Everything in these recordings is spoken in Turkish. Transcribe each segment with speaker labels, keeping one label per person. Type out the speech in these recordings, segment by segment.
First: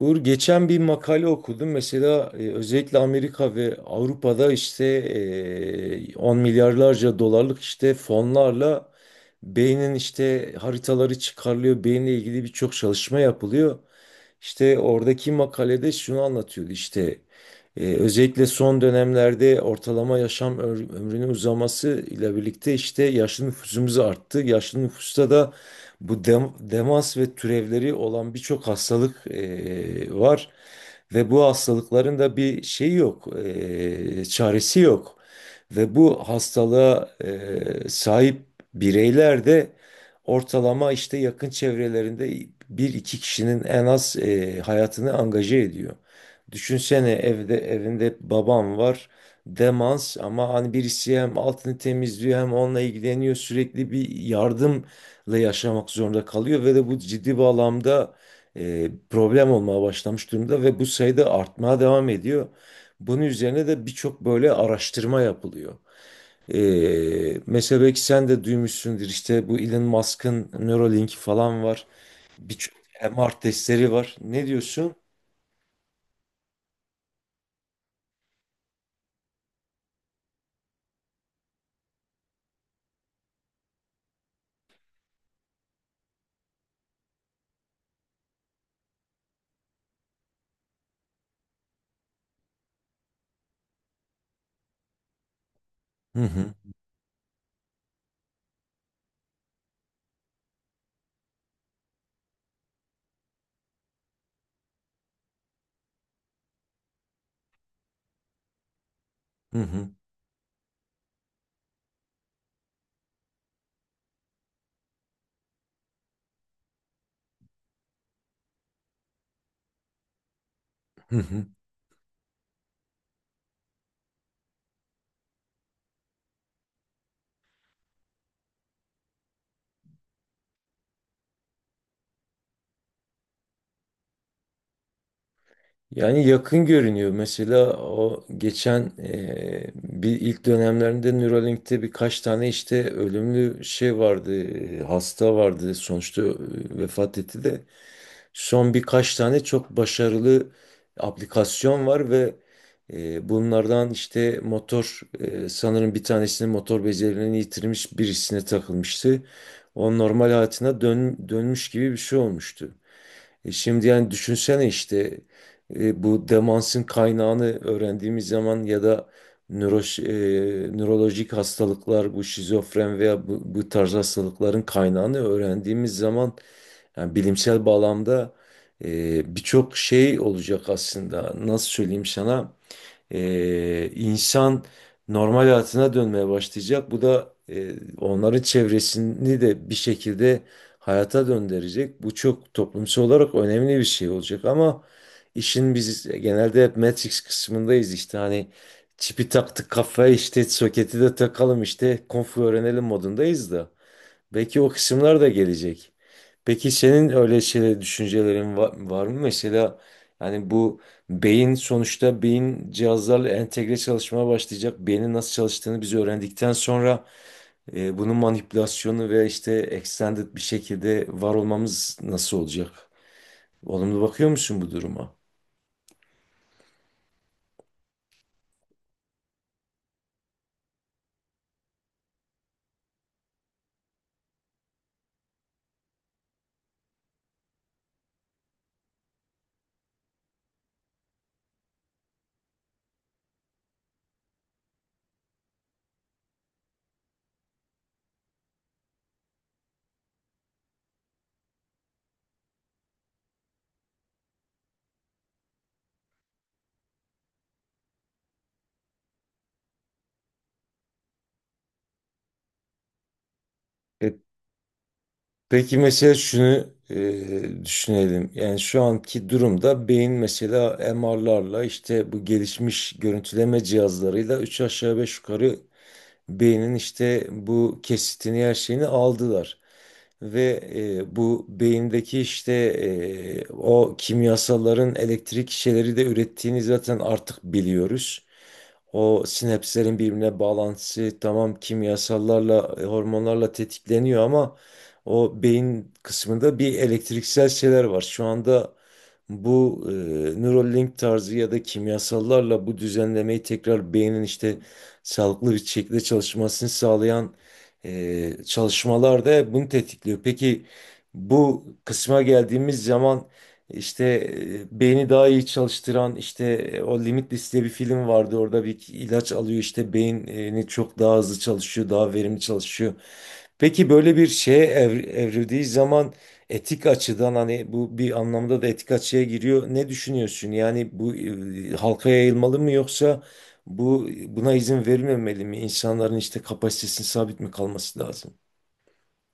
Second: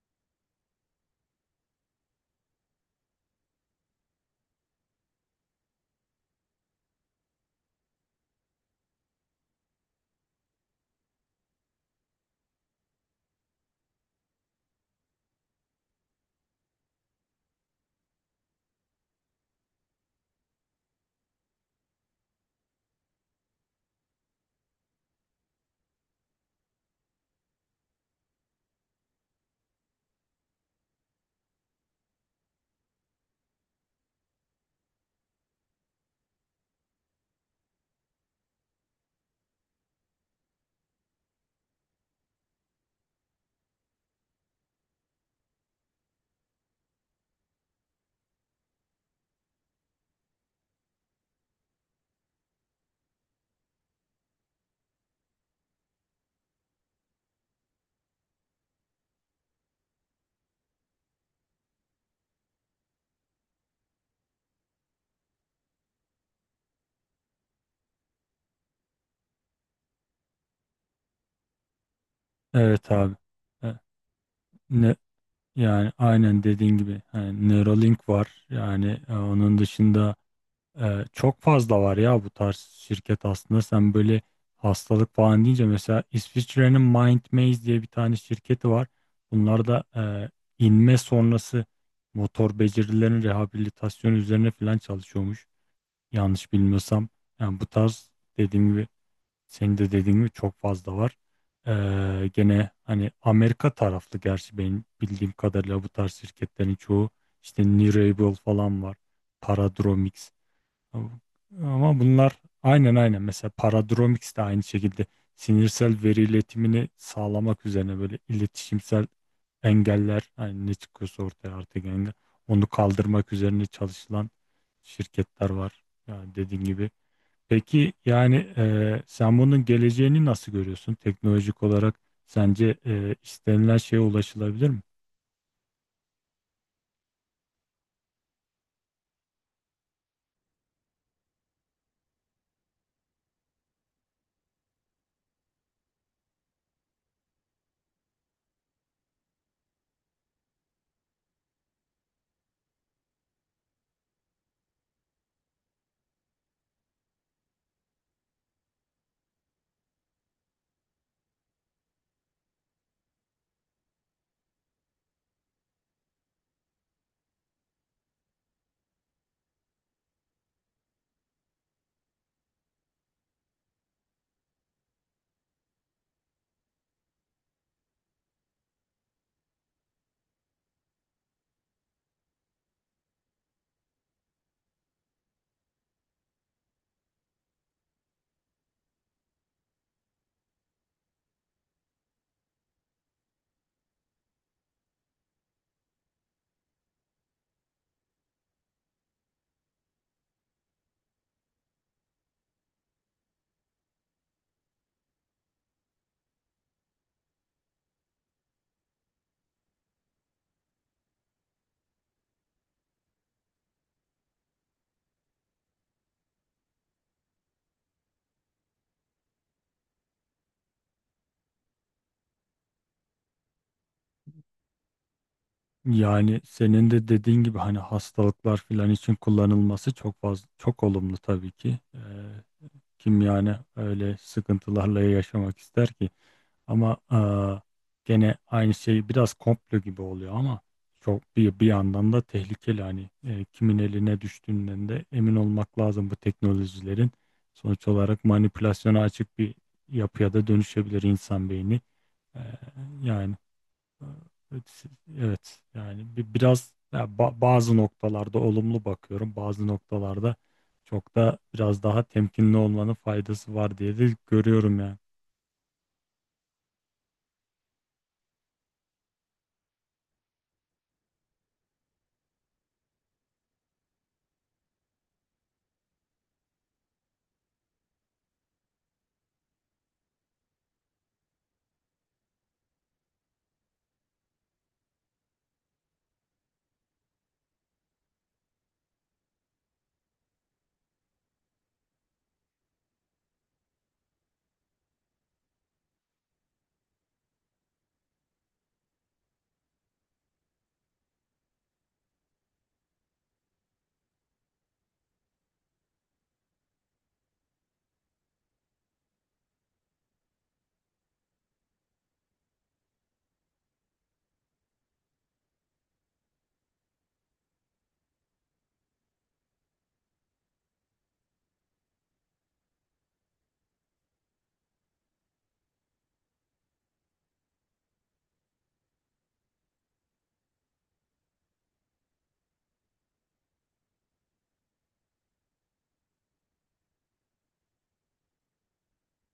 Speaker 1: Uğur geçen bir makale okudum. Mesela özellikle Amerika ve Avrupa'da işte 10 milyarlarca dolarlık işte fonlarla beynin işte haritaları çıkarılıyor. Beyinle ilgili birçok çalışma yapılıyor. İşte oradaki makalede şunu anlatıyordu işte özellikle son dönemlerde ortalama yaşam ömrünün uzaması ile birlikte işte yaşlı nüfusumuz arttı. Yaşlı nüfusta da bu demans ve türevleri olan birçok hastalık var ve bu hastalıkların da bir şeyi yok, çaresi yok ve bu hastalığa sahip bireyler de ortalama işte yakın çevrelerinde bir iki kişinin en az hayatını angaje ediyor. Düşünsene evinde babam var, demans, ama hani birisi hem altını temizliyor hem onunla ilgileniyor, sürekli bir yardımla yaşamak zorunda kalıyor ve de bu ciddi bağlamda problem olmaya başlamış durumda ve bu sayıda artmaya devam ediyor. Bunun üzerine de birçok böyle araştırma yapılıyor. Mesela belki sen de duymuşsundur işte bu Elon Musk'ın Neuralink falan var. Birçok
Speaker 2: Evet abi.
Speaker 1: MR
Speaker 2: E,
Speaker 1: testleri var. Ne diyorsun?
Speaker 2: Ne, Yani aynen dediğin gibi, yani Neuralink var. Yani onun dışında çok fazla var ya bu tarz şirket aslında. Sen böyle hastalık falan deyince mesela İsviçre'nin Mindmaze diye bir tane şirketi var. Bunlar da inme sonrası motor becerilerin rehabilitasyonu üzerine falan çalışıyormuş.
Speaker 1: Hı
Speaker 2: Yanlış
Speaker 1: hı,
Speaker 2: bilmiyorsam. Yani bu tarz, dediğim gibi, senin de dediğin gibi çok fazla var. Gene hani Amerika taraflı, gerçi benim bildiğim kadarıyla bu tarz şirketlerin çoğu işte Nirable falan var.
Speaker 1: hı hı,
Speaker 2: Paradromics. Ama bunlar aynen mesela Paradromics de aynı şekilde sinirsel veri iletimini sağlamak üzerine, böyle iletişimsel engeller, hani ne
Speaker 1: hı
Speaker 2: çıkıyorsa
Speaker 1: hı.
Speaker 2: ortaya artık engel, onu kaldırmak üzerine çalışılan şirketler var. Yani dediğin gibi. Peki yani sen bunun geleceğini nasıl görüyorsun? Teknolojik olarak sence istenilen şeye ulaşılabilir mi?
Speaker 1: Yani yakın görünüyor. Mesela o geçen bir ilk dönemlerinde Neuralink'te birkaç tane işte ölümlü şey vardı, hasta vardı. Sonuçta vefat etti de. Son birkaç tane çok başarılı aplikasyon var ve bunlardan işte motor sanırım bir tanesinin motor becerilerini yitirmiş birisine takılmıştı. O normal hayatına dönmüş gibi bir şey olmuştu. Şimdi yani düşünsene işte bu demansın kaynağını öğrendiğimiz zaman ya da nörolojik hastalıklar bu şizofren veya bu tarz hastalıkların kaynağını öğrendiğimiz zaman yani bilimsel bağlamda birçok şey olacak aslında. Nasıl söyleyeyim sana? İnsan normal hayatına dönmeye başlayacak. Bu da onların çevresini de bir şekilde hayata döndürecek. Bu çok toplumsal olarak önemli bir şey olacak. Ama işin biz genelde hep Matrix kısmındayız işte hani çipi taktık kafaya işte soketi de takalım işte konfu öğrenelim modundayız da. Belki o kısımlar da gelecek. Peki senin öyle şeyler, düşüncelerin var mı? Mesela yani beyin sonuçta beyin cihazlarla entegre çalışmaya başlayacak. Beynin nasıl çalıştığını biz öğrendikten sonra bunun manipülasyonu ve işte extended bir şekilde var olmamız nasıl olacak? Olumlu bakıyor musun bu duruma?
Speaker 2: Yani senin de dediğin gibi hani hastalıklar filan için kullanılması çok fazla, çok olumlu tabii ki. Kim yani öyle sıkıntılarla yaşamak ister ki? Ama gene aynı şey biraz komplo gibi oluyor ama çok, bir bir yandan da tehlikeli. Hani kimin eline düştüğünden de emin olmak lazım bu teknolojilerin. Sonuç olarak manipülasyona açık bir yapıya da dönüşebilir insan beyni. Eee, yani. Evet, evet. Yani biraz ya, bazı noktalarda olumlu bakıyorum, bazı noktalarda çok da biraz daha temkinli olmanın faydası var diye
Speaker 1: E.
Speaker 2: de görüyorum yani.
Speaker 1: Peki mesela şunu düşünelim. Yani şu anki durumda beyin mesela MR'larla işte bu gelişmiş görüntüleme cihazlarıyla üç aşağı beş yukarı beynin işte bu kesitini her şeyini aldılar. Ve bu beyindeki işte o kimyasalların elektrik şeyleri de ürettiğini zaten artık biliyoruz. O sinapslerin birbirine bağlantısı tamam kimyasallarla, hormonlarla tetikleniyor ama o beyin kısmında bir elektriksel şeyler var. Şu anda bu Neuralink tarzı ya da kimyasallarla bu düzenlemeyi tekrar beynin işte sağlıklı bir şekilde çalışmasını sağlayan çalışmalar da bunu tetikliyor. Peki bu kısma geldiğimiz zaman işte beyni daha iyi çalıştıran işte o Limitless diye bir film vardı. Orada bir ilaç alıyor işte beyni çok daha hızlı çalışıyor, daha verimli çalışıyor. Peki böyle bir şeye evrildiği zaman etik açıdan hani bu bir anlamda da etik açıya giriyor. Ne düşünüyorsun? Yani bu halka yayılmalı mı yoksa buna izin verilmemeli mi? İnsanların işte kapasitesinin sabit mi kalması lazım?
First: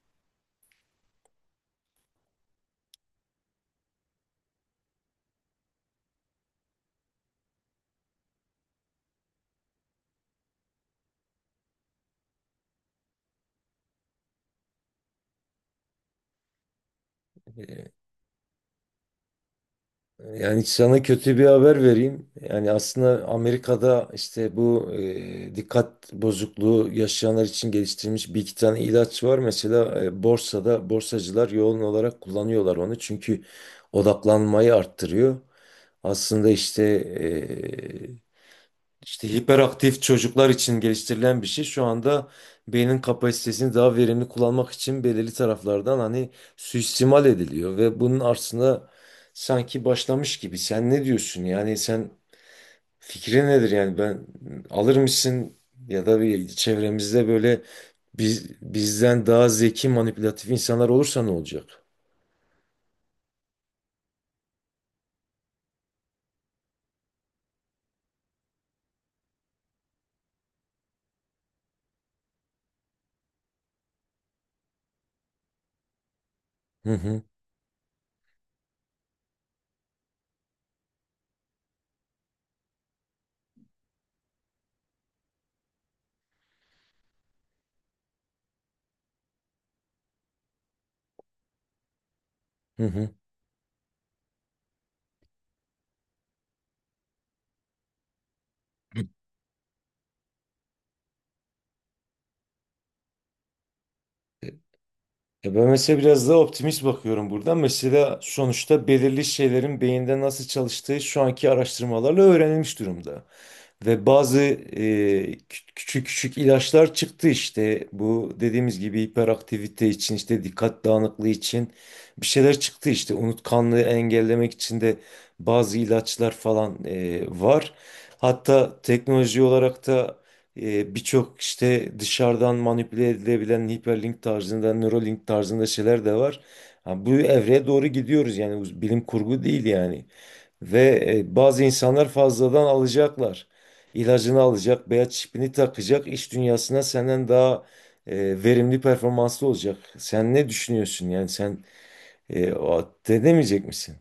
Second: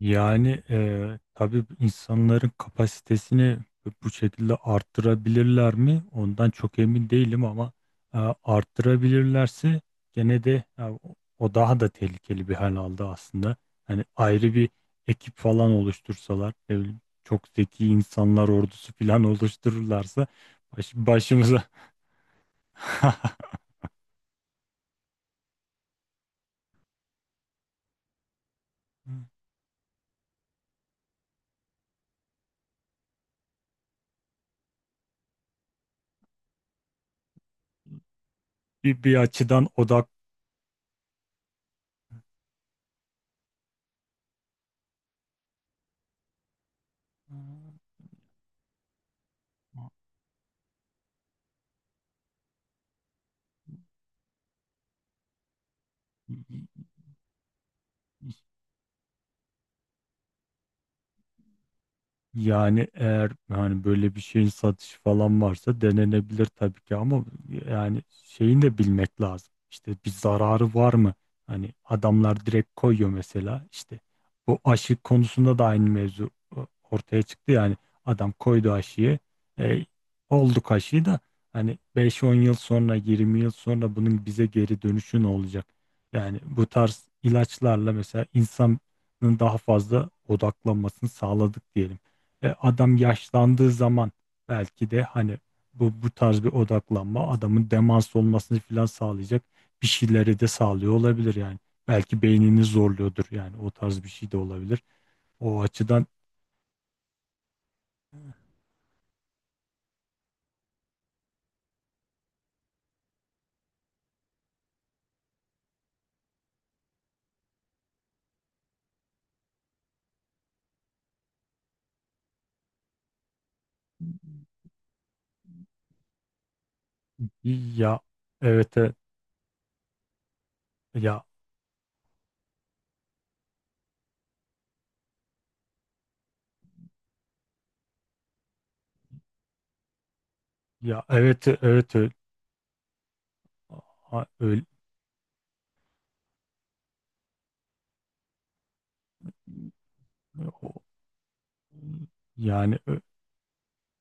Speaker 2: Yani tabii insanların kapasitesini bu şekilde arttırabilirler mi? Ondan çok emin değilim ama e, arttırabilirlerse gene de e, o o daha da tehlikeli bir hal aldı aslında. Hani ayrı bir ekip falan oluştursalar, ne bileyim, çok zeki insanlar ordusu falan oluştururlarsa
Speaker 1: Yani sana kötü bir
Speaker 2: başımıza
Speaker 1: haber vereyim. Yani aslında Amerika'da işte bu dikkat bozukluğu yaşayanlar için geliştirilmiş bir iki tane ilaç var. Mesela borsada borsacılar yoğun olarak kullanıyorlar onu. Çünkü odaklanmayı arttırıyor. Aslında işte
Speaker 2: bir, bir
Speaker 1: işte
Speaker 2: açıdan
Speaker 1: hiperaktif
Speaker 2: odak.
Speaker 1: çocuklar için geliştirilen bir şey. Şu anda beynin kapasitesini daha verimli kullanmak için belirli taraflardan hani suistimal ediliyor ve bunun aslında sanki başlamış gibi. Sen ne diyorsun? Yani sen fikrin nedir? Yani ben alır mısın ya da bir çevremizde böyle bizden daha zeki manipülatif insanlar olursa ne olacak?
Speaker 2: Yani eğer hani böyle bir şeyin satışı falan varsa denenebilir tabii ki ama yani şeyini de bilmek lazım. İşte bir zararı var mı? Hani adamlar direkt koyuyor mesela. İşte bu aşı konusunda da aynı mevzu e,
Speaker 1: Hı hı,
Speaker 2: ortaya çıktı yani. Adam koydu aşıyı, e, olduk aşıyı da, hani beş on yıl sonra, 20 yıl sonra bunun bize geri dönüşü ne olacak? Yani bu tarz ilaçlarla mesela insanın daha fazla odaklanmasını sağladık diyelim.
Speaker 1: hı
Speaker 2: Adam
Speaker 1: hı.
Speaker 2: yaşlandığı zaman belki de hani bu tarz bir odaklanma adamın demans olmasını falan sağlayacak bir şeyleri de sağlıyor olabilir yani. Belki beynini zorluyordur yani, o tarz bir şey de olabilir.
Speaker 1: Ya
Speaker 2: O
Speaker 1: ben mesela
Speaker 2: açıdan
Speaker 1: biraz daha optimist bakıyorum burada. Mesela sonuçta belirli şeylerin beyinde nasıl çalıştığı şu anki araştırmalarla öğrenilmiş durumda. Ve bazı küçük ilaçlar çıktı işte. Bu dediğimiz gibi hiperaktivite için işte dikkat dağınıklığı için bir şeyler çıktı işte. Unutkanlığı engellemek için de bazı ilaçlar falan var.
Speaker 2: ya, evet,
Speaker 1: Hatta teknoloji olarak da
Speaker 2: ya
Speaker 1: birçok işte dışarıdan manipüle edilebilen hiperlink tarzında, Neuralink tarzında şeyler de var. Ha, bu evreye doğru gidiyoruz yani bu bilim kurgu değil yani. Ve
Speaker 2: evet,
Speaker 1: bazı
Speaker 2: evet
Speaker 1: insanlar
Speaker 2: öyle,
Speaker 1: fazladan alacaklar. İlacını
Speaker 2: öyle.
Speaker 1: alacak, beyaz çipini takacak, iş dünyasına senden daha verimli performanslı olacak. Sen ne
Speaker 2: o-
Speaker 1: düşünüyorsun yani sen
Speaker 2: yani ö-
Speaker 1: denemeyecek misin?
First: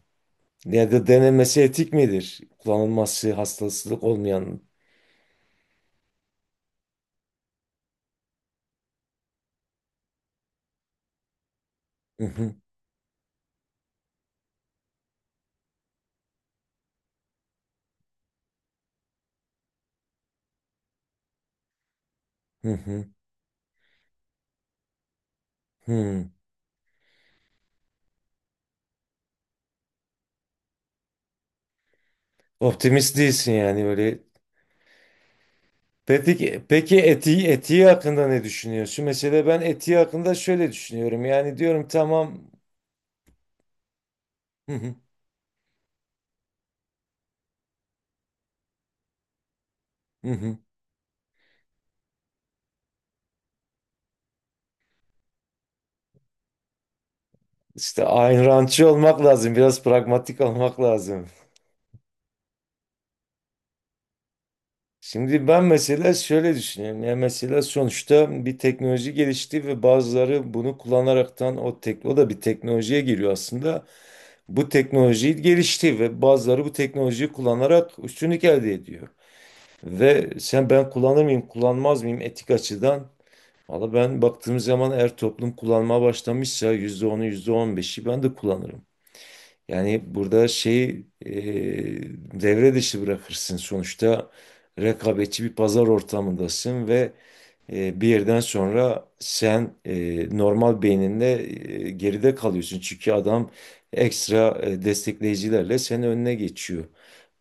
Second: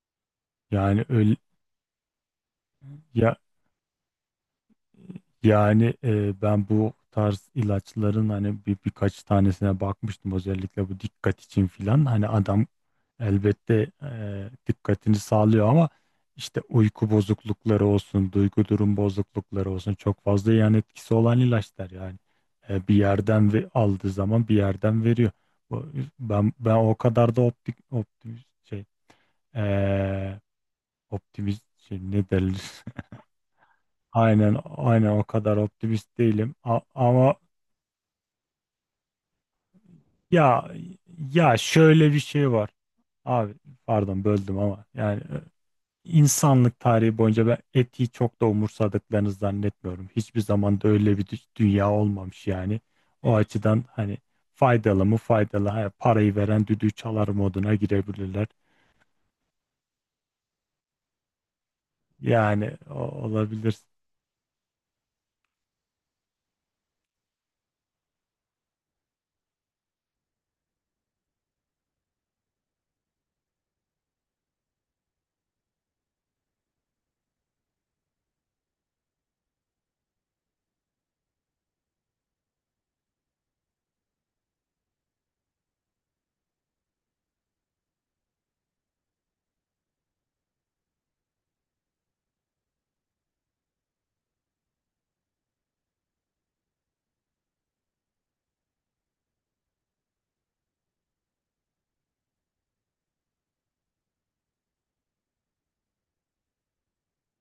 Speaker 1: Ya da
Speaker 2: Öyle
Speaker 1: denemesi etik midir? Kullanılması
Speaker 2: ya.
Speaker 1: hastalık olmayan.
Speaker 2: Yani ben bu tarz ilaçların hani bir birkaç tanesine bakmıştım, özellikle bu dikkat için filan.
Speaker 1: Hı
Speaker 2: Hani
Speaker 1: hı,
Speaker 2: adam elbette dikkatini sağlıyor ama işte uyku bozuklukları olsun, duygu durum bozuklukları olsun çok fazla yan etkisi olan ilaçlar yani.
Speaker 1: hı
Speaker 2: Bir
Speaker 1: hı,
Speaker 2: yerden ve aldığı zaman bir yerden veriyor. Bu-
Speaker 1: hı.
Speaker 2: Ben o kadar da optimist şey, e, optimist şey ne derler.
Speaker 1: Optimist değilsin yani öyle.
Speaker 2: Aynen, aynen, o kadar optimist değilim.
Speaker 1: Peki,
Speaker 2: A- ama
Speaker 1: etiği, etiği hakkında ne düşünüyorsun? Mesela ben etiği hakkında şöyle
Speaker 2: ya,
Speaker 1: düşünüyorum. Yani
Speaker 2: ya
Speaker 1: diyorum
Speaker 2: şöyle bir
Speaker 1: tamam.
Speaker 2: şey var. Abi, pardon böldüm
Speaker 1: Hı
Speaker 2: ama
Speaker 1: hı,
Speaker 2: yani insanlık tarihi boyunca ben etiği çok da umursadıklarını zannetmiyorum.
Speaker 1: hı
Speaker 2: Hiçbir
Speaker 1: hı.
Speaker 2: zaman da öyle bir dünya olmamış yani. O açıdan hani faydalı mı faydalı. Ha, parayı veren düdüğü çalar moduna
Speaker 1: İşte Ayn
Speaker 2: girebilirler.
Speaker 1: Randçı olmak lazım. Biraz pragmatik olmak lazım.
Speaker 2: Yani o- olabilir.
Speaker 1: Şimdi ben mesela şöyle düşünüyorum. Yani mesela sonuçta bir teknoloji gelişti ve bazıları bunu kullanaraktan o tek o da bir teknolojiye giriyor aslında. Bu teknoloji gelişti ve bazıları bu teknolojiyi kullanarak üstünlük elde ediyor. Ve sen ben kullanır mıyım, kullanmaz mıyım etik açıdan? Valla ben baktığım zaman eğer toplum kullanmaya başlamışsa yüzde onu yüzde on beşi ben de kullanırım. Yani burada şey devre dışı bırakırsın. Sonuçta rekabetçi bir pazar ortamındasın ve bir yerden sonra sen normal beyninde geride kalıyorsun. Çünkü adam ekstra destekleyicilerle senin önüne geçiyor.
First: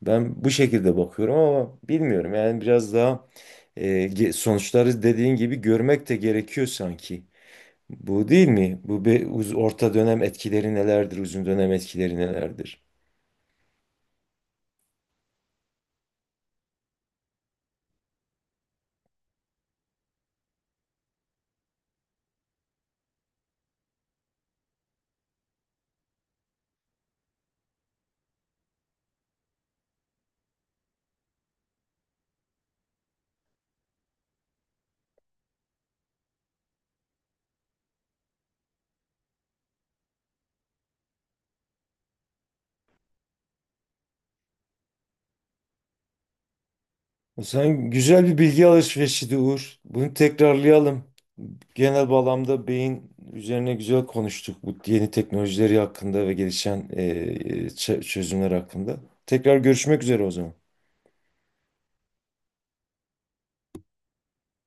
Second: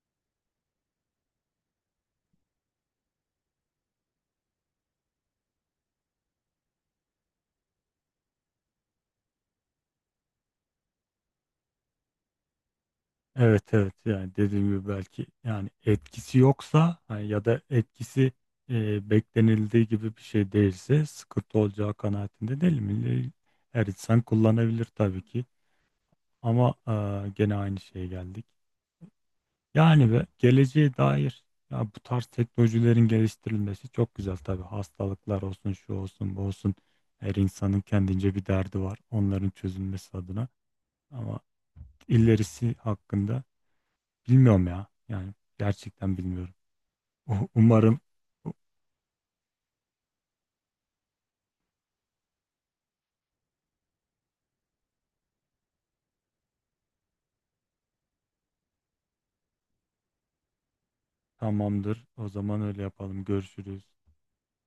Speaker 1: Ben bu şekilde bakıyorum ama bilmiyorum. Yani biraz daha sonuçları dediğin gibi görmek de gerekiyor sanki. Bu değil mi? Bu bir orta dönem etkileri nelerdir, uzun dönem etkileri nelerdir?
Speaker 2: Evet, evet, yani dediğim gibi belki yani etkisi yoksa, hani ya da etkisi beklenildiği gibi bir şey değilse sıkıntı olacağı kanaatinde değil mi? Her insan kullanabilir tabii ki ama gene aynı şeye geldik. Yani ve geleceğe dair, ya bu tarz teknolojilerin geliştirilmesi çok güzel tabii, hastalıklar olsun, şu olsun, bu olsun, her insanın kendince bir derdi var, onların çözülmesi adına. Ama ilerisi hakkında, bilmiyorum ya. Yani gerçekten bilmiyorum.
Speaker 1: Sen
Speaker 2: Umarım.
Speaker 1: güzel bir bilgi alışverişiydi Uğur. Bunu tekrarlayalım. Genel bağlamda beyin üzerine güzel konuştuk bu yeni teknolojileri hakkında ve gelişen çözümler hakkında. Tekrar görüşmek üzere o zaman.
Speaker 2: Tamamdır. O zaman öyle yapalım. Görüşürüz.